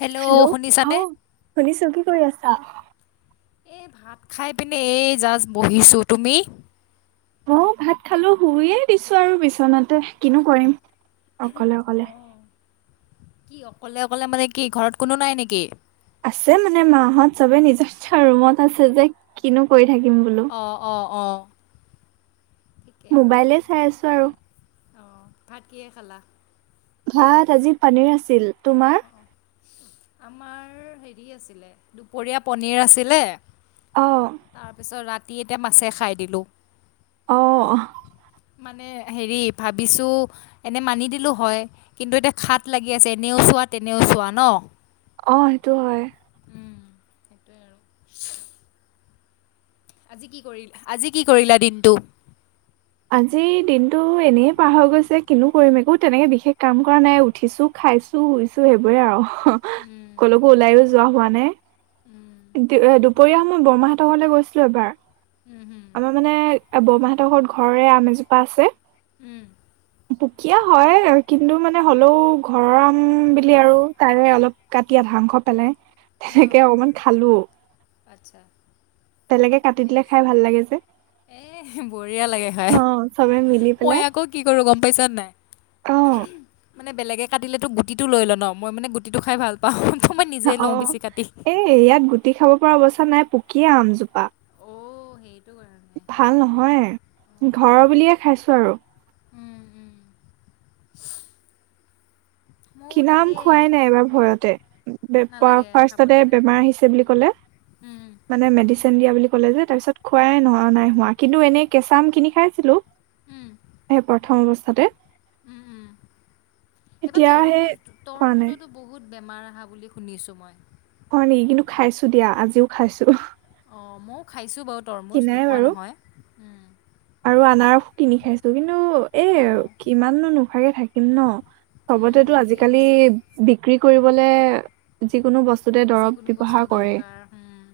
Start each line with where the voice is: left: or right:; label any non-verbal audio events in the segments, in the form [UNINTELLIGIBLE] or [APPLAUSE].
left: Hello শুনিছা নে?
right: শুনিছোঁ কি কৰি আছা?
left: এই ভাত খাই পিনে এই জাষ্ট বহিছোঁ তুমি?
right: অহ ভাত খালো শুইয়ে দিছো আৰু বিচনাতে কিনো কৰিম অকলে অকলে
left: অঁ কি অকলে অকলে মানে কি ঘৰত কোনো নাই নেকি?
right: আছে মানে মা হত চবে নিজ ৰুমত আছে যে কিনো কৰি থাকিম বোলো
left: অহ অহ অহ
right: মোবাইলে চাই আছো বাৰু
left: অহ ভাত কিহে খালা?
right: ভাত আজি পনীৰ আছিল তোমাৰ
left: আমাৰ হেৰি আছিলে দুপৰীয়া পনীৰ আছিলে
right: অ
left: তাৰপিছত ৰাতি ৰাতি এতিয়া মাছে খাই দিলোঁ
right: অহ
left: মানে হেৰি ভাবিছো এনে মানি দিলো হয় কিন্তু এতিয়া খাট লাগি আছে এনেও চোৱা তেনেও চোৱা নহ
right: অহ সেইটো হয়
left: [UNINTELLIGIBLE] আজি কি কৰিল আজি কি কৰিলা দিনটো?
right: আজি দিনতটো এনেই পাৰ হৈ গৈছে কিনো কৰিম একো তেনেকে বিশেষ কাম কৰা নাই উঠিছো খাইছো শুইছো সেইবোৰে আৰু কলকো ওলায়ো যোৱা হোৱা নাই এহ দুপৰীয়া মই বৰমাহতৰ ঘৰলে গৈছিলো এবাৰ আমাৰ মানে বৰমাহঁতৰ ঘৰত ঘৰৰে আম এজোপা আছে
left: উম
right: সুকীয়া হয় কিন্তু মানে হ'লেও ঘৰৰ আম বুলি আৰু তাৰে অলপ কাটিয়া [UNINTELLIGIBLE] পেলাই তেনেকে অকণমান খালোঁ দিলে খাই ভাল লাগে যে
left: [UNINTELLIGIBLE] এহ বঢ়িয়া লাগে খাই
right: অ চবে মিলি
left: মই
right: পেলাই
left: আকৌ কি কৰো গম পাইছা নাই
right: অ
left: মানে বেলেগে কাটিলেতো গুটিটো লয় নহ, মই মানে গুটিটো খাই ভাল পাওঁ তো মই নিজে লওঁ
right: অঁ
left: বেছি কাটি
right: এ ইয়াত গুটি খাব পৰা অৱস্থা নাই পুকিয়ে আমজোপা।
left: অঁ সেইটো ক
right: ভাল নহয়, ঘৰৰ বুলিয়ে খাইছো আৰু।
left: উম- উম। ময়ো
right: কিনা আম
left: তাকেই
right: খোৱাই নাই এবাৰ ভয়তে।
left: নালাগে খাব
right: ফাৰ্ষ্টতে
left: নালাগে।
right: বেমাৰ আহিছে বুলি ক'লে
left: উম,
right: মানে মেডিচিন দিয়া বুলি ক'লে যে, তাৰপিছত খোৱাই ন নাই হোৱা, কিন্তু এনেই কেঁচা আম কিনি খাইছিলোঁ।
left: উম,
right: এই প্ৰথম বচ তাতে
left: উম- উম, এবাৰ
right: এতিয়া
left: তৰ
right: সেই খোৱা নাই।
left: বেমাৰ অহা বুলি শুনিছোঁ মই।
right: হয় নেকি, কিন্তু খাইছো দিয়া আজিও খাইছো।
left: অঁ মইও খাইছো বাও তৰমুজ
right: কিনাই
left: নোখোৱা
right: বাৰু
left: নহয়। উম।
right: আৰু আনাৰস কিনি খাইছো, কিন কিন্তু এ
left: অ'
right: কিমাননো নোখাৱাকে থাক ইম ন।
left: উম,
right: ছবতেতো
left: ঠিকে
right: আজিকালি
left: কৈছা।
right: বিক্ৰী কৰি বোলে, যিকোনো বচ টোতে দৰব
left: যিকোনো বস্তু
right: ব্যৱহাৰ কৰে,
left: দৰকাৰ উম,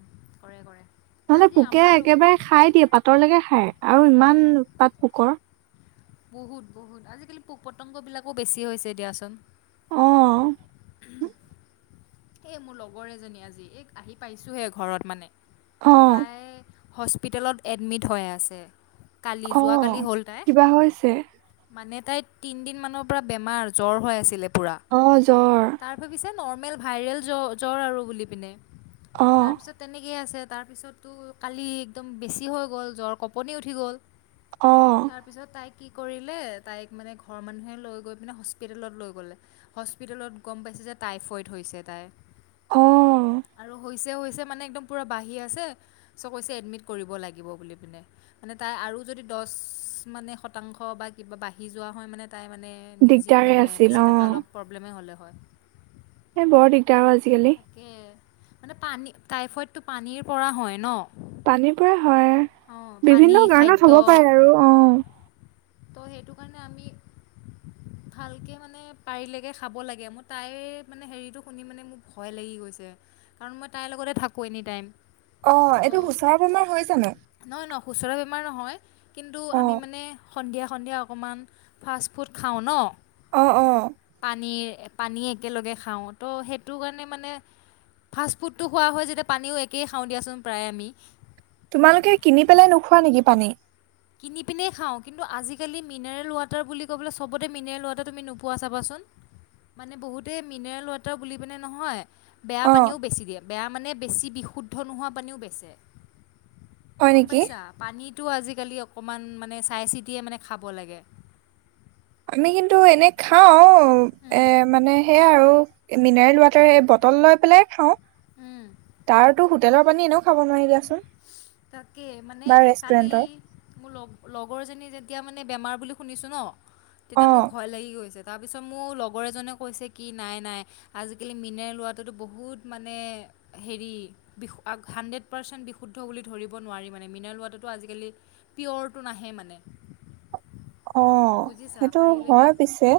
left: কৰে কৰে
right: নহ'লে
left: আজি
right: পোকে
left: আমাৰো
right: একেবাৰে খাই দিয়ে পাতৰলৈকে খায়। আৰু ইমান
left: উম,
right: পাট পোকৰ।
left: বহুত- বহুত আজিকালি পোক পতংগ বিলাকো বেছি হৈছে দিয়াচোন।
right: অঁ।
left: এ মোৰ লগৰ এজনী আজি, এই আহি পাইছোহে ঘৰত মানে।
right: অ
left: তাইয়ে হস্পিতেলত এডমিট হৈ আছে। কালি
right: অঁ
left: যোৱাকালি হ'ল তাই
right: কিবা হৈছে।
left: মানে তাই তিনদিন মানৰ পৰা বেমাৰ জ্বৰ হৈ আছিলে। পুৰা,
right: অ জ্বৰ
left: তাৰ ভাবিছে নৰ্মেল ভাইৰেল জ্ব জ্বৰ আৰু বুলি পিনে।
right: অ',
left: তাৰপিছত তেনেকেই আছে। তাৰপিছততো কালি একদম বেছি হৈ গ'ল জ্বৰ কপনি উঠি গ'ল।
right: অঁ।
left: তাৰপিছত তাই কি কৰিলে তাইক মানে ঘৰৰ মানুহে লৈ গৈ পিনে হস্পিতেেলত লৈ গ'লে হস্পিতেলত গম পাইছে যে টাইফইড। থৈছে তাই
right: অ',
left: আৰু হৈছে ছে মানে একদম পূৰা বাঢ়ি আছে চ' কৈছে এডমিট কৰিব লাগিব বুলি পিনে মানে তাই আৰু যদি দচ মানে শতাংশ বা কিবা বাঢ়ি যোৱা হয় মানে তাই মানে নিজি
right: দিগদাৰে
left: মানে
right: আছিল
left: বাচি থাকা অলপ প্ৰব্লেমেই হ'লে হয়। হয়।
right: এ বৰ দিগদাৰ অ আজিকালি।
left: মানে পানী টাইফইড টো পানীৰ পৰা হয় ন।
right: পানীৰ পৰাই হয়
left: অঁ পানী
right: বিভিন্ন কাৰণত হ'ব পাৰে আৰু অঁ।
left: ত সেইটো কাৰণে আমি ভালকে মানে পাৰিলেকে খাব লাগে মোৰ তাই মানে হেৰিটো শুনি মানে মোৰ ভয় লাগি গৈছে কাৰণ মই তাইৰ লগতে থাকোঁ এনি টাইম।
right: অ
left: তো
right: এইটো খুচৰা বেমাৰ হৈ জানো?
left: আমাৰ নহয় কিন্তু আমি
right: অ',
left: মানে সন্ধিয়া সন্ধিয়া অকণমান ফাষ্ট ফুড খাওঁ ন।
right: অ', অ',
left: পানীৰ পানী একেলগে খাওঁ ত' সেইটো কাৰণে মানে ফাষ্ট ফুডটো খোৱা হয় যেতিয়া পানীও একেই খাওঁ দিয়াচোন প্ৰায়ে আমি।
right: তোমালোকে কিনি পেলে নোখোৱা নেকি পানী?
left: কিনি পিনে খাওঁ কিন্তু আজিকালি মিনাৰেল ৱাটাৰ বুলি ক'ব পেলে চবতে মিনাৰেল ৱাটাৰ তুমি নোপোৱা চাবাচোন মানে বহুতে মিনাৰেল ৱাটাৰ বুলি পিনে নহয় বেয়া
right: অ',
left: পানীও বেচি দিয়ে। বেয়া মানে বেছি বিশুদ্ধ নোহোৱা পানীও বেচে।
right: হয়
left: গম
right: নেকি?
left: পাইছা পানীত [UNINTELLIGIBLE] আজিকালি অকণমান মানে চাই চিতিয়ে মানে খাব লাগে।
right: আমি কিন্তু এনে খাও অ এ মানে সেয়াই আৰু মিনাৰেল ৱাটাৰ বটল লৈ পেলাই খাওঁ। তাৰতো হোটেলৰ পানী এনেও খাব নোৱাৰি দিয়া চোন।
left: তাকে মানে কালি মোৰ লগ লগৰজনী যেতিয়া মানে বেমাৰ বুলি শুনিছোঁ ন তেতিয়া মোৰ
right: অ',
left: ভয় লাগি গৈছে। তাৰপিছত মোৰ লগৰ এজনে কৈছে কি নাই নাই আজিকালি মিনাৰেল ৱাটাৰটো বহুত মানে হেৰি হাণ্ড্ৰেড পাৰ্চেণ্ট বিশুদ্ধ বুলি ধৰিব নোৱাৰি মানে মিনাৰেল ৱাটাৰটো আজিকালি পিৱৰটো নাহে মানে।
right: অঁ
left: বুজিছা
right: সেইটো
left: পাৰিলেকে
right: হয় পিছে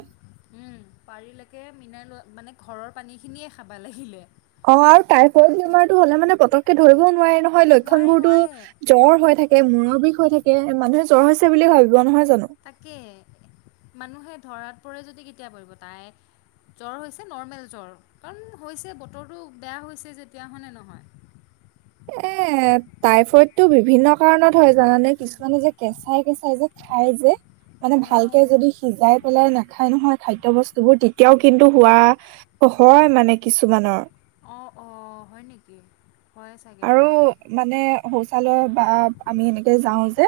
left: উম পাৰিলেকে মিনাৰেল, মানে ঘৰৰ পানীখিনিয়ে খাবা লাগিলে।
right: অঁ আৰু টাইফইদ বেমাৰতটো হলে মানে পতককে ধৰিবও নোৱাৰি হয়, লক্ষণ
left: নোৱাৰে
right: বোৰতো
left: নোৱাৰে
right: জ্বৰ হৈ থাকে, মূৰৰ বিষ হৈ থাকে। এ মানুহে জ্বৰ হৈছে বুলি ভাবিব, নহয় জানো
left: তাকে মানুহে ধৰাত পৰে যদি কেতিয়া পৰিব, তাই জ্বৰ হৈছে নৰ্মেল জ্বৰ কাৰণ হৈছে, বতৰটো বেয়া হৈছে যেতিয়া, হয়নে নহয়।
right: এ টাইফইড টো বিভিন্ন কাৰণত হয় জানানে কিছুমানে যে কেঁচাই কেচাই যে খাই যে। মানে ভালকে
left: অঁ
right: যদি সিজাই পেলাই নাখায় নহয় খাদ্য় বস্তু বোৰ, তেতিয়াও কিন্তু হোৱা হয় মানে কিছুমানৰ।
left: অ'অ হয় নেকি? হয় চাগে
right: আৰু
left: দিয়া
right: মানে শৌচালয় বা আমি এনেকে যাও যে,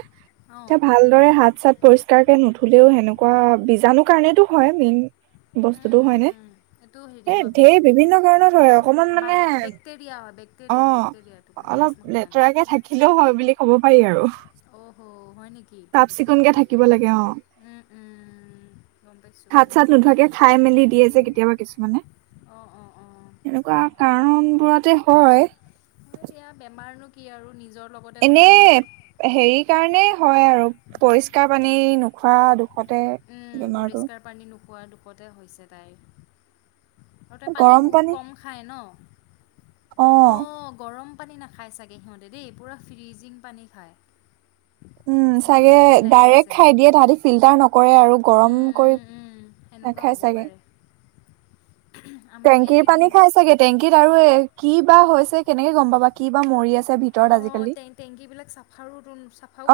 left: অঁ
right: এতিয়া ভালদৰে হাত চাত পৰিষ্কাৰকে নুধুলেও সেনেকুৱা, বীজাণু কাৰণেতো হয়, মেইন
left: উম,
right: বস্তুতটো।
left: উম,
right: ‌হয়নে
left: উম। এইটো হেৰি
right: সেই
left: হয় বেক
right: ঢেৰ বিভিন্ন কাৰণত হয় অকমান মানে,
left: বাইক বেক্টেৰিয়া হয় বেক্টেৰিয়া
right: অঁ
left: বেক্টেৰিয়াটো ভাইৰাছ
right: অলপ
left: নহয় মানে
right: লেতেৰাকে থাকিলেও হয় বুলি ক'ব হয় আৰু,
left: অ' হ' হয় নেকি
right: চাফ চিকুণকে থাকিব লাগে অ,
left: উম, উম, গম পাইছোঁ
right: হাত
left: গম
right: চাত
left: পাইছোঁ
right: নোধোৱাকে খাই মেলি দিয়ে যে কেতিয়াবা কিছুমানে,
left: অঁ অঁ অঁ
right: এনেকুৱা কাৰনবোৰতে হয়।
left: অ দিয়া বেমাৰনো কি আৰু নিজ
right: এনে হেৰি কাৰণে হয় আৰু, পৰিষ্কাৰ পানেই ন খোৱা [UNINTELLIGIBLE] ষতে বেমাৰটো
left: খোৱাৰ দুপতে হৈছে তাইৰ। আৰু পানী বহুত কম খায় ন,
right: অ
left: অঁ গৰম পানী নাখায় চাগে সিহঁতে দেই, পুৰা ফ্ৰিজিং পানী খায়।
right: উম
left: মোৰ
right: চাগে
left: সেইটোৱে
right: ডাইৰেক্ট
left: লাগিছে।
right: খাই দিয়ে তাহাঁতি ফিল্টাৰ নকৰে আৰু গৰম
left: উম,
right: কৰি
left: উম, উম, সেনেকুৱা
right: নাখায়
left: হ'ব
right: চাগে
left: পাৰে। আমাৰতো
right: টেংকিৰ
left: এইকেইদিন
right: পানী খাই চাগে, টেংকিত আৰুৱে কি বা হৈছে কেনেকে গম পাবা, কি বা মৰি আছে ভিতৰত
left: অঁ
right: আজিকালি
left: টেংকীবিলাক চাফাৰো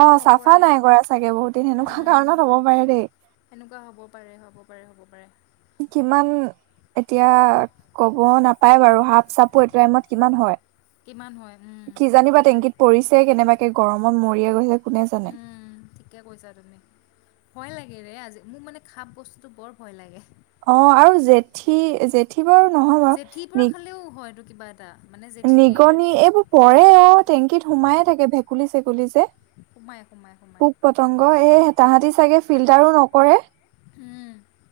right: অ চাফা
left: নকৰে,
right: নাই কৰা চাগে বহুত দিন সেনেকুৱা
left: ওম'
right: কাৰণত হ'ব পাৰে দেই
left: সেনেকুৱা হ'ব পাৰে, হ'ব পাৰে, হ'ব পাৰে
right: কিমান এতিয়া ক'ব নাপায় বাৰু হাত হয়
left: কিমান হয়, উম,
right: [UNINTELLIGIBLE] কি জানিব
left: সেইটোৱে।
right: কি পৰিছে [UNINTELLIGIBLE] এ' গৰমত মৰিয়ে [UNINTELLIGIBLE]
left: উম ঠিকে কৈছা তুমি ভয় লাগে হেৰে আজি মোৰ মানে খাপ বস্তুতটো বৰ ভয় লাগে।
right: অ আৰু জেঠী জেঠী বাৰু নহয় বাৰু
left: জেঠীৰ
right: নি
left: পৰা খালেও হয় [INAUDIBLE]
right: নিগনি এইবোৰ পৰে অ টেংকিত সোমায়ে থাকে ভেকুলী চেকুলী
left: সোমাই, সোমাই, সোমাই।
right: পোক পতংগ এই হেতাহতি চাগে ফিল্টাৰো নকৰে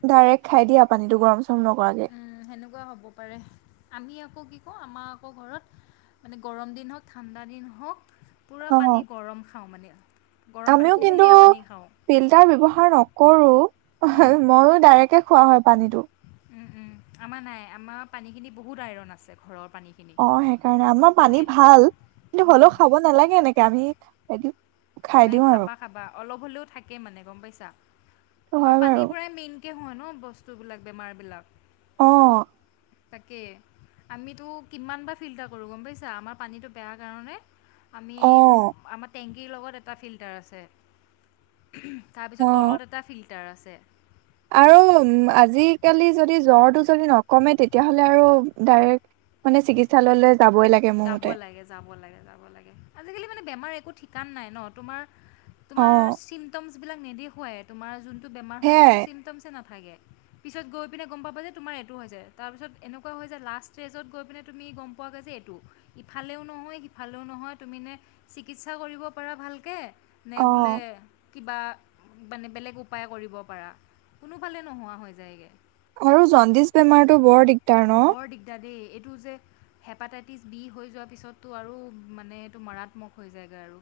right: ডাইৰেক্ খাই দিয়ে পানীটো চৰম নকৰাকে
left: উম সেনেকুৱা হব পাৰে আমি আকৌ কি আকৌ আমাৰ আকৌ ঘৰত মানে গৰম দিন হওক ঠাণ্ডা দিন হওক পূৰা
right: অ
left: পানী গৰম খাওঁ মানে গৰম পানী
right: আমিও কিন্তু
left: কুহুমীয়া পানী খাওঁ
right: ফিল্টাৰ ব্যৱহাৰ নকৰো
left: উম,
right: মইও ডাইৰেক্ট খোৱা
left: উম উম! আমাৰ নাই আমাৰ পানীখিনি বহুত আইৰণ আছে ঘৰত।
right: অ সেইকাৰণে আমাৰ পানী ভাল কিন্তু হলেও
left: অঁ
right: খাব নালাগে এনেকে আমি খাই
left: নাই
right: দিওঁ আৰু
left: খাবা খাবা অলপ হলেও থাকে মানে গম পাইছা? আৰু
right: হয় বাৰু
left: পানীৰ পৰাই মেইন! কে হয় ন বস্তুবিলাক বেমাৰবিলাক
right: অ'
left: তাকে আমিতো কিমানবাৰ ফিল্টাৰ কৰোঁ গম পাইছা আমাৰ পানীটো বেয়া কাৰণে! আমি
right: অ
left: আমাৰ তেংক কি লগত এ এটা ফিল্টাৰ আছে।
right: অ
left: তাৰপিছত তলত এটা ফিল্টা তাৰ আছে।
right: আৰু আজিকালি যদি জ্বৰটো যদি নকমে তেতিয়াহ'লে আৰু ডাইৰেক্ট মানে চিকিৎসালয়লৈ যাবই লাগে মোৰ
left: যাব
right: মতে
left: লাগে যাব লাগে যাব লাগে আজিকালি মানে বেমাৰ একো ঠিকান নাই ন তোমাৰ
right: অ
left: তোমাৰ চিমটম বিলাক নেদেখুৱাই তোমাৰ যোন বেমাৰ হয় সেটো
right: সেয়াই
left: চিমটমে ন থাকে। পিছত গৈ পিনে গম পাবা যে তোমাৰ এইটো হৈছে তাৰ পিছত এনেকুৱা হৈছে যে লাষ্ট ষ্টেজত গৈ পিনে তুমি গম পোৱা গৈ যে এইটো। ইফালেও নহয় সিফালেও নহয় তুমি নে চিকিৎসা কৰিব পাৰা ভালকে নে
right: অ
left: বোলে কিবা
right: আৰু জণ্ডিচ বেমাৰতটো বৰ দিগদাৰ ন?
left: বৰ দিগদাৰ দেই এইটো যে হেপাটাই টিছ বি হৈ যোৱাৰ পিছতো আৰু মানে, এইটো মাৰাত্মক হৈ যায়গৈ আৰু।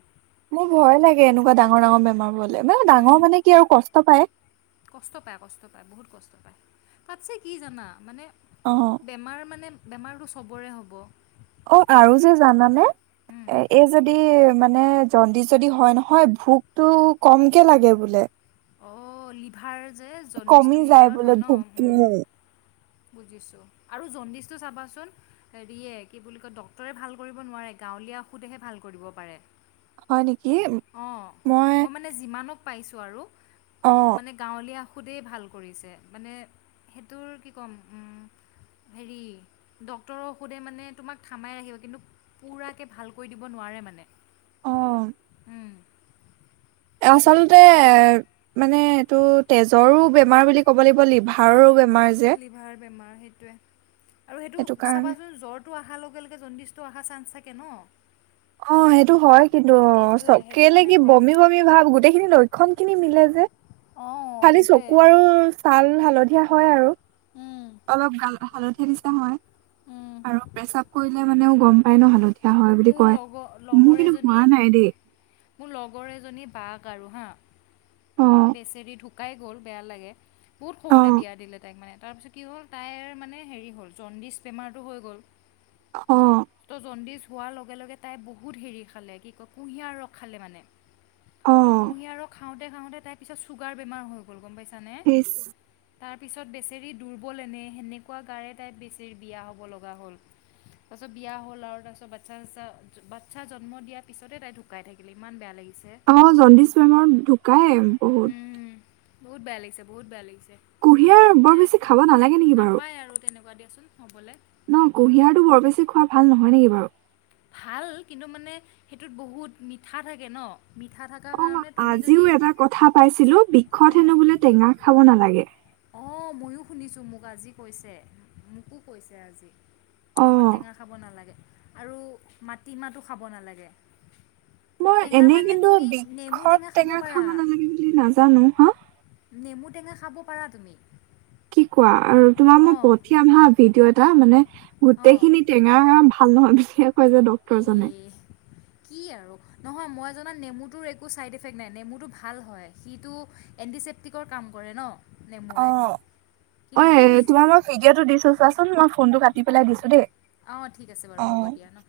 right: মোৰ ভয়ে লাগে! এনেকুৱা ডাঙৰ, ডাঙৰ বেমাৰ বোৰ [UNINTELLIGIBLE] ডাঙৰ মানে কি আৰু কষ্ট পায়।
left: কষ্ট পায় কষ্ট পায় বহুত কষ্ট পায় তাতছে কি জানা মানে
right: অ
left: বেমাৰ মানে বেমাৰটো চবৰে হ'ব।
right: অ', আৰু যে জানানে এ যদি মানে জণ্ডিছ যদি হয় নহয়, ভোকটো কমকে লাগে বোলে।
left: অ', লিভাৰ যে
right: কমি
left: জণ্ডিছটো
right: যায়
left: লিভাৰত
right: বোলে
left: হয়
right: ভোকটো
left: ন। বুজিছো আৰু জণ্ডিচটো চাবাচোন হেৰিয়ে কি বুলি কয় ডাক্তৰয়ে ভাল কৰিব নোৱাৰে, গাঁৱলীয়া ঔষুধেহে ভাল কৰিব পাৰে।
right: হয় নিকি,
left: অঁ
right: মই
left: মানে যিমানক পাইছোঁ আৰু
right: অ
left: মানে গাঁৱলীয়া সুধি ভাল কৰিছে মানে সেইটোৰ কি ক'ম হেৰি ডাক্তৰ ক সুধে মানে তোমাক থামাই ৰাখিব কিন্তু পুৰাকৈ ভাল কৰি দিব নোৱাৰে মানে।
right: অ',
left: উম,
right: তেওঁ আচলতে এ মানে এইটো তেজৰো বেমাৰ বুলি ক'ব লাগিব লিভাৰো বে
left: লিভাৰ বেমাৰ সেইটোয়ে আৰু সেইটো চাবাচোন জ্বৰটো অহাৰ লগে জণ্ডিছ টো আহাৰ চান্স থাকে ন।
right: অ', সেইটো হয় কিন্তু চ
left: সেইটোৱে সেইটো
right: কেলে
left: কাৰণে
right: কি
left: ভয়
right: বমি
left: লাগে
right: বমি ভাব গোটেইখিনি লক্ষণ খিনি মিলে যে।
left: অঁ
right: খালি
left: সেইটোৱে
right: চকু আৰু ছাল হাল দিয়া হয় আৰু।
left: উম,
right: অলপ কান [UNINTELLIGIBLE] হেৰি নিছিনা হয়। আৰু প্ৰেচাপ কৰিলে মানেও গম পাই ন হিহত ধা হয় বুলি কয়।
left: লগ লগৰ এজনী
right: নাই দেই।
left: মোৰ লগৰ এজনী বাঘ কাৰোঁ হা।
right: অ',
left: বেচেৰি ধু ঢুকাই গ'ল বেয়া লাগে। বহুত সৰুতে
right: অ',
left: বিয়া দিলে তাইক মানে। তাপিছত কি হ'ল তাইৰ মানে হেৰি হ'ল জণ্ডিচ বেমাৰটো হৈ গ'ল। ত' জণ্ডিছ। হোৱাৰ লগে লগে তাই বহুত হেৰি খালে, কি কয় কুঁহিয়াৰ ৰস খালে মানে। টো
right: অ',
left: কুঁহিয়াৰ খাওঁতে খাওঁতে তাৰ পিছত চুগাৰ বমাৰ হৈ গ'ল গম পাইছে
right: হিছ
left: তাৰপিছত, বেচেৰি দুৰ্বল এনে, সেনেকুৱা গাৰে তাই বেচেৰি বিয়া হ'ব লগা হ'ল। তাৰপিছত বিয়া হ'ল আৰু তাৰপিছত [UNINTELLIGIBLE] বাচ্ছা জন্ম দিয়াৰ পিছতে তাই ঢুকাই থাকিলে। ইমান বেয়া লাগিল!
right: অ'! জণ্ডিচ বেমাৰত ঢুকাই। বহুত!
left: বহুত বেয়া লাগিছে, বহুত বেয়া লাগিছে!
right: কুঁহিয়াৰ বৰ
left: মানে
right: বেছি খাব নালাগে নেকি বাৰু?
left: নাপায় আৰু [UNINTELLIGIBLE]
right: ন' কুঁহিয়াৰটো বৰ বেছি খোৱা ভাল নহয় নেকি বাৰু?
left: ভাল! কিন্তু মানে, সেইটোত বহুত মিঠা থাকে ন'। মিঠা থকাৰ
right: অ'!
left: কাৰণে তুমি
right: আজিও
left: যদি
right: এটা কথা পাতিছিলোঁ, বিষত
left: অঁ
right: হেনোঁ বোলে টেঙা খাব নালাগে।
left: অঁ! ময়ো শুনিছোঁ, মোক আজি কৈছে, মোকো কৈছে আজি। বিষত
right: অ',
left: টেঙা খাব নালাগে। আৰু মাটিমাহটো খাব নালাগে।
right: মই
left: টেঙা
right: এনেই
left: মানে
right: কিন্তু,
left: তুমি নেমু
right: বিষত টেঙা খাব
left: পাৰা
right: নালাগে বুলি নাজানো। হা!
left: নেমু টেঙা খাব পাৰা তুমি।
right: কি কোৱা আৰু তোমাক মই
left: অঁ
right: পঠিয়াম হা ভিডিঅ' তেওঁ মানে, গোটেই
left: অঁ
right: খিনি টেঙা ভাল নহয় বুলিয়ে কৈ যে ডক্তৰজনে।
left: ইয়ে কি আৰু নহয় মই জনা নেমুটোৰ একো ছাইড এফেক্ট নাই। নেমুটো ভাল হয় সিটো এণ্টিচেপ্টিকৰ কাম কৰে ন'। নেমুৰে
right: অ'! অই
left: কিন্তু
right: তোমাক মই ভিডিঅ'টো দিছো চোৱাচোন মই ফোনটো কাটি কাটি পেলাই দিছোঁ দেই।
left: অ'! ঠিক আছে বাৰু
right: অ'।
left: হ'ব দিয়া ন'।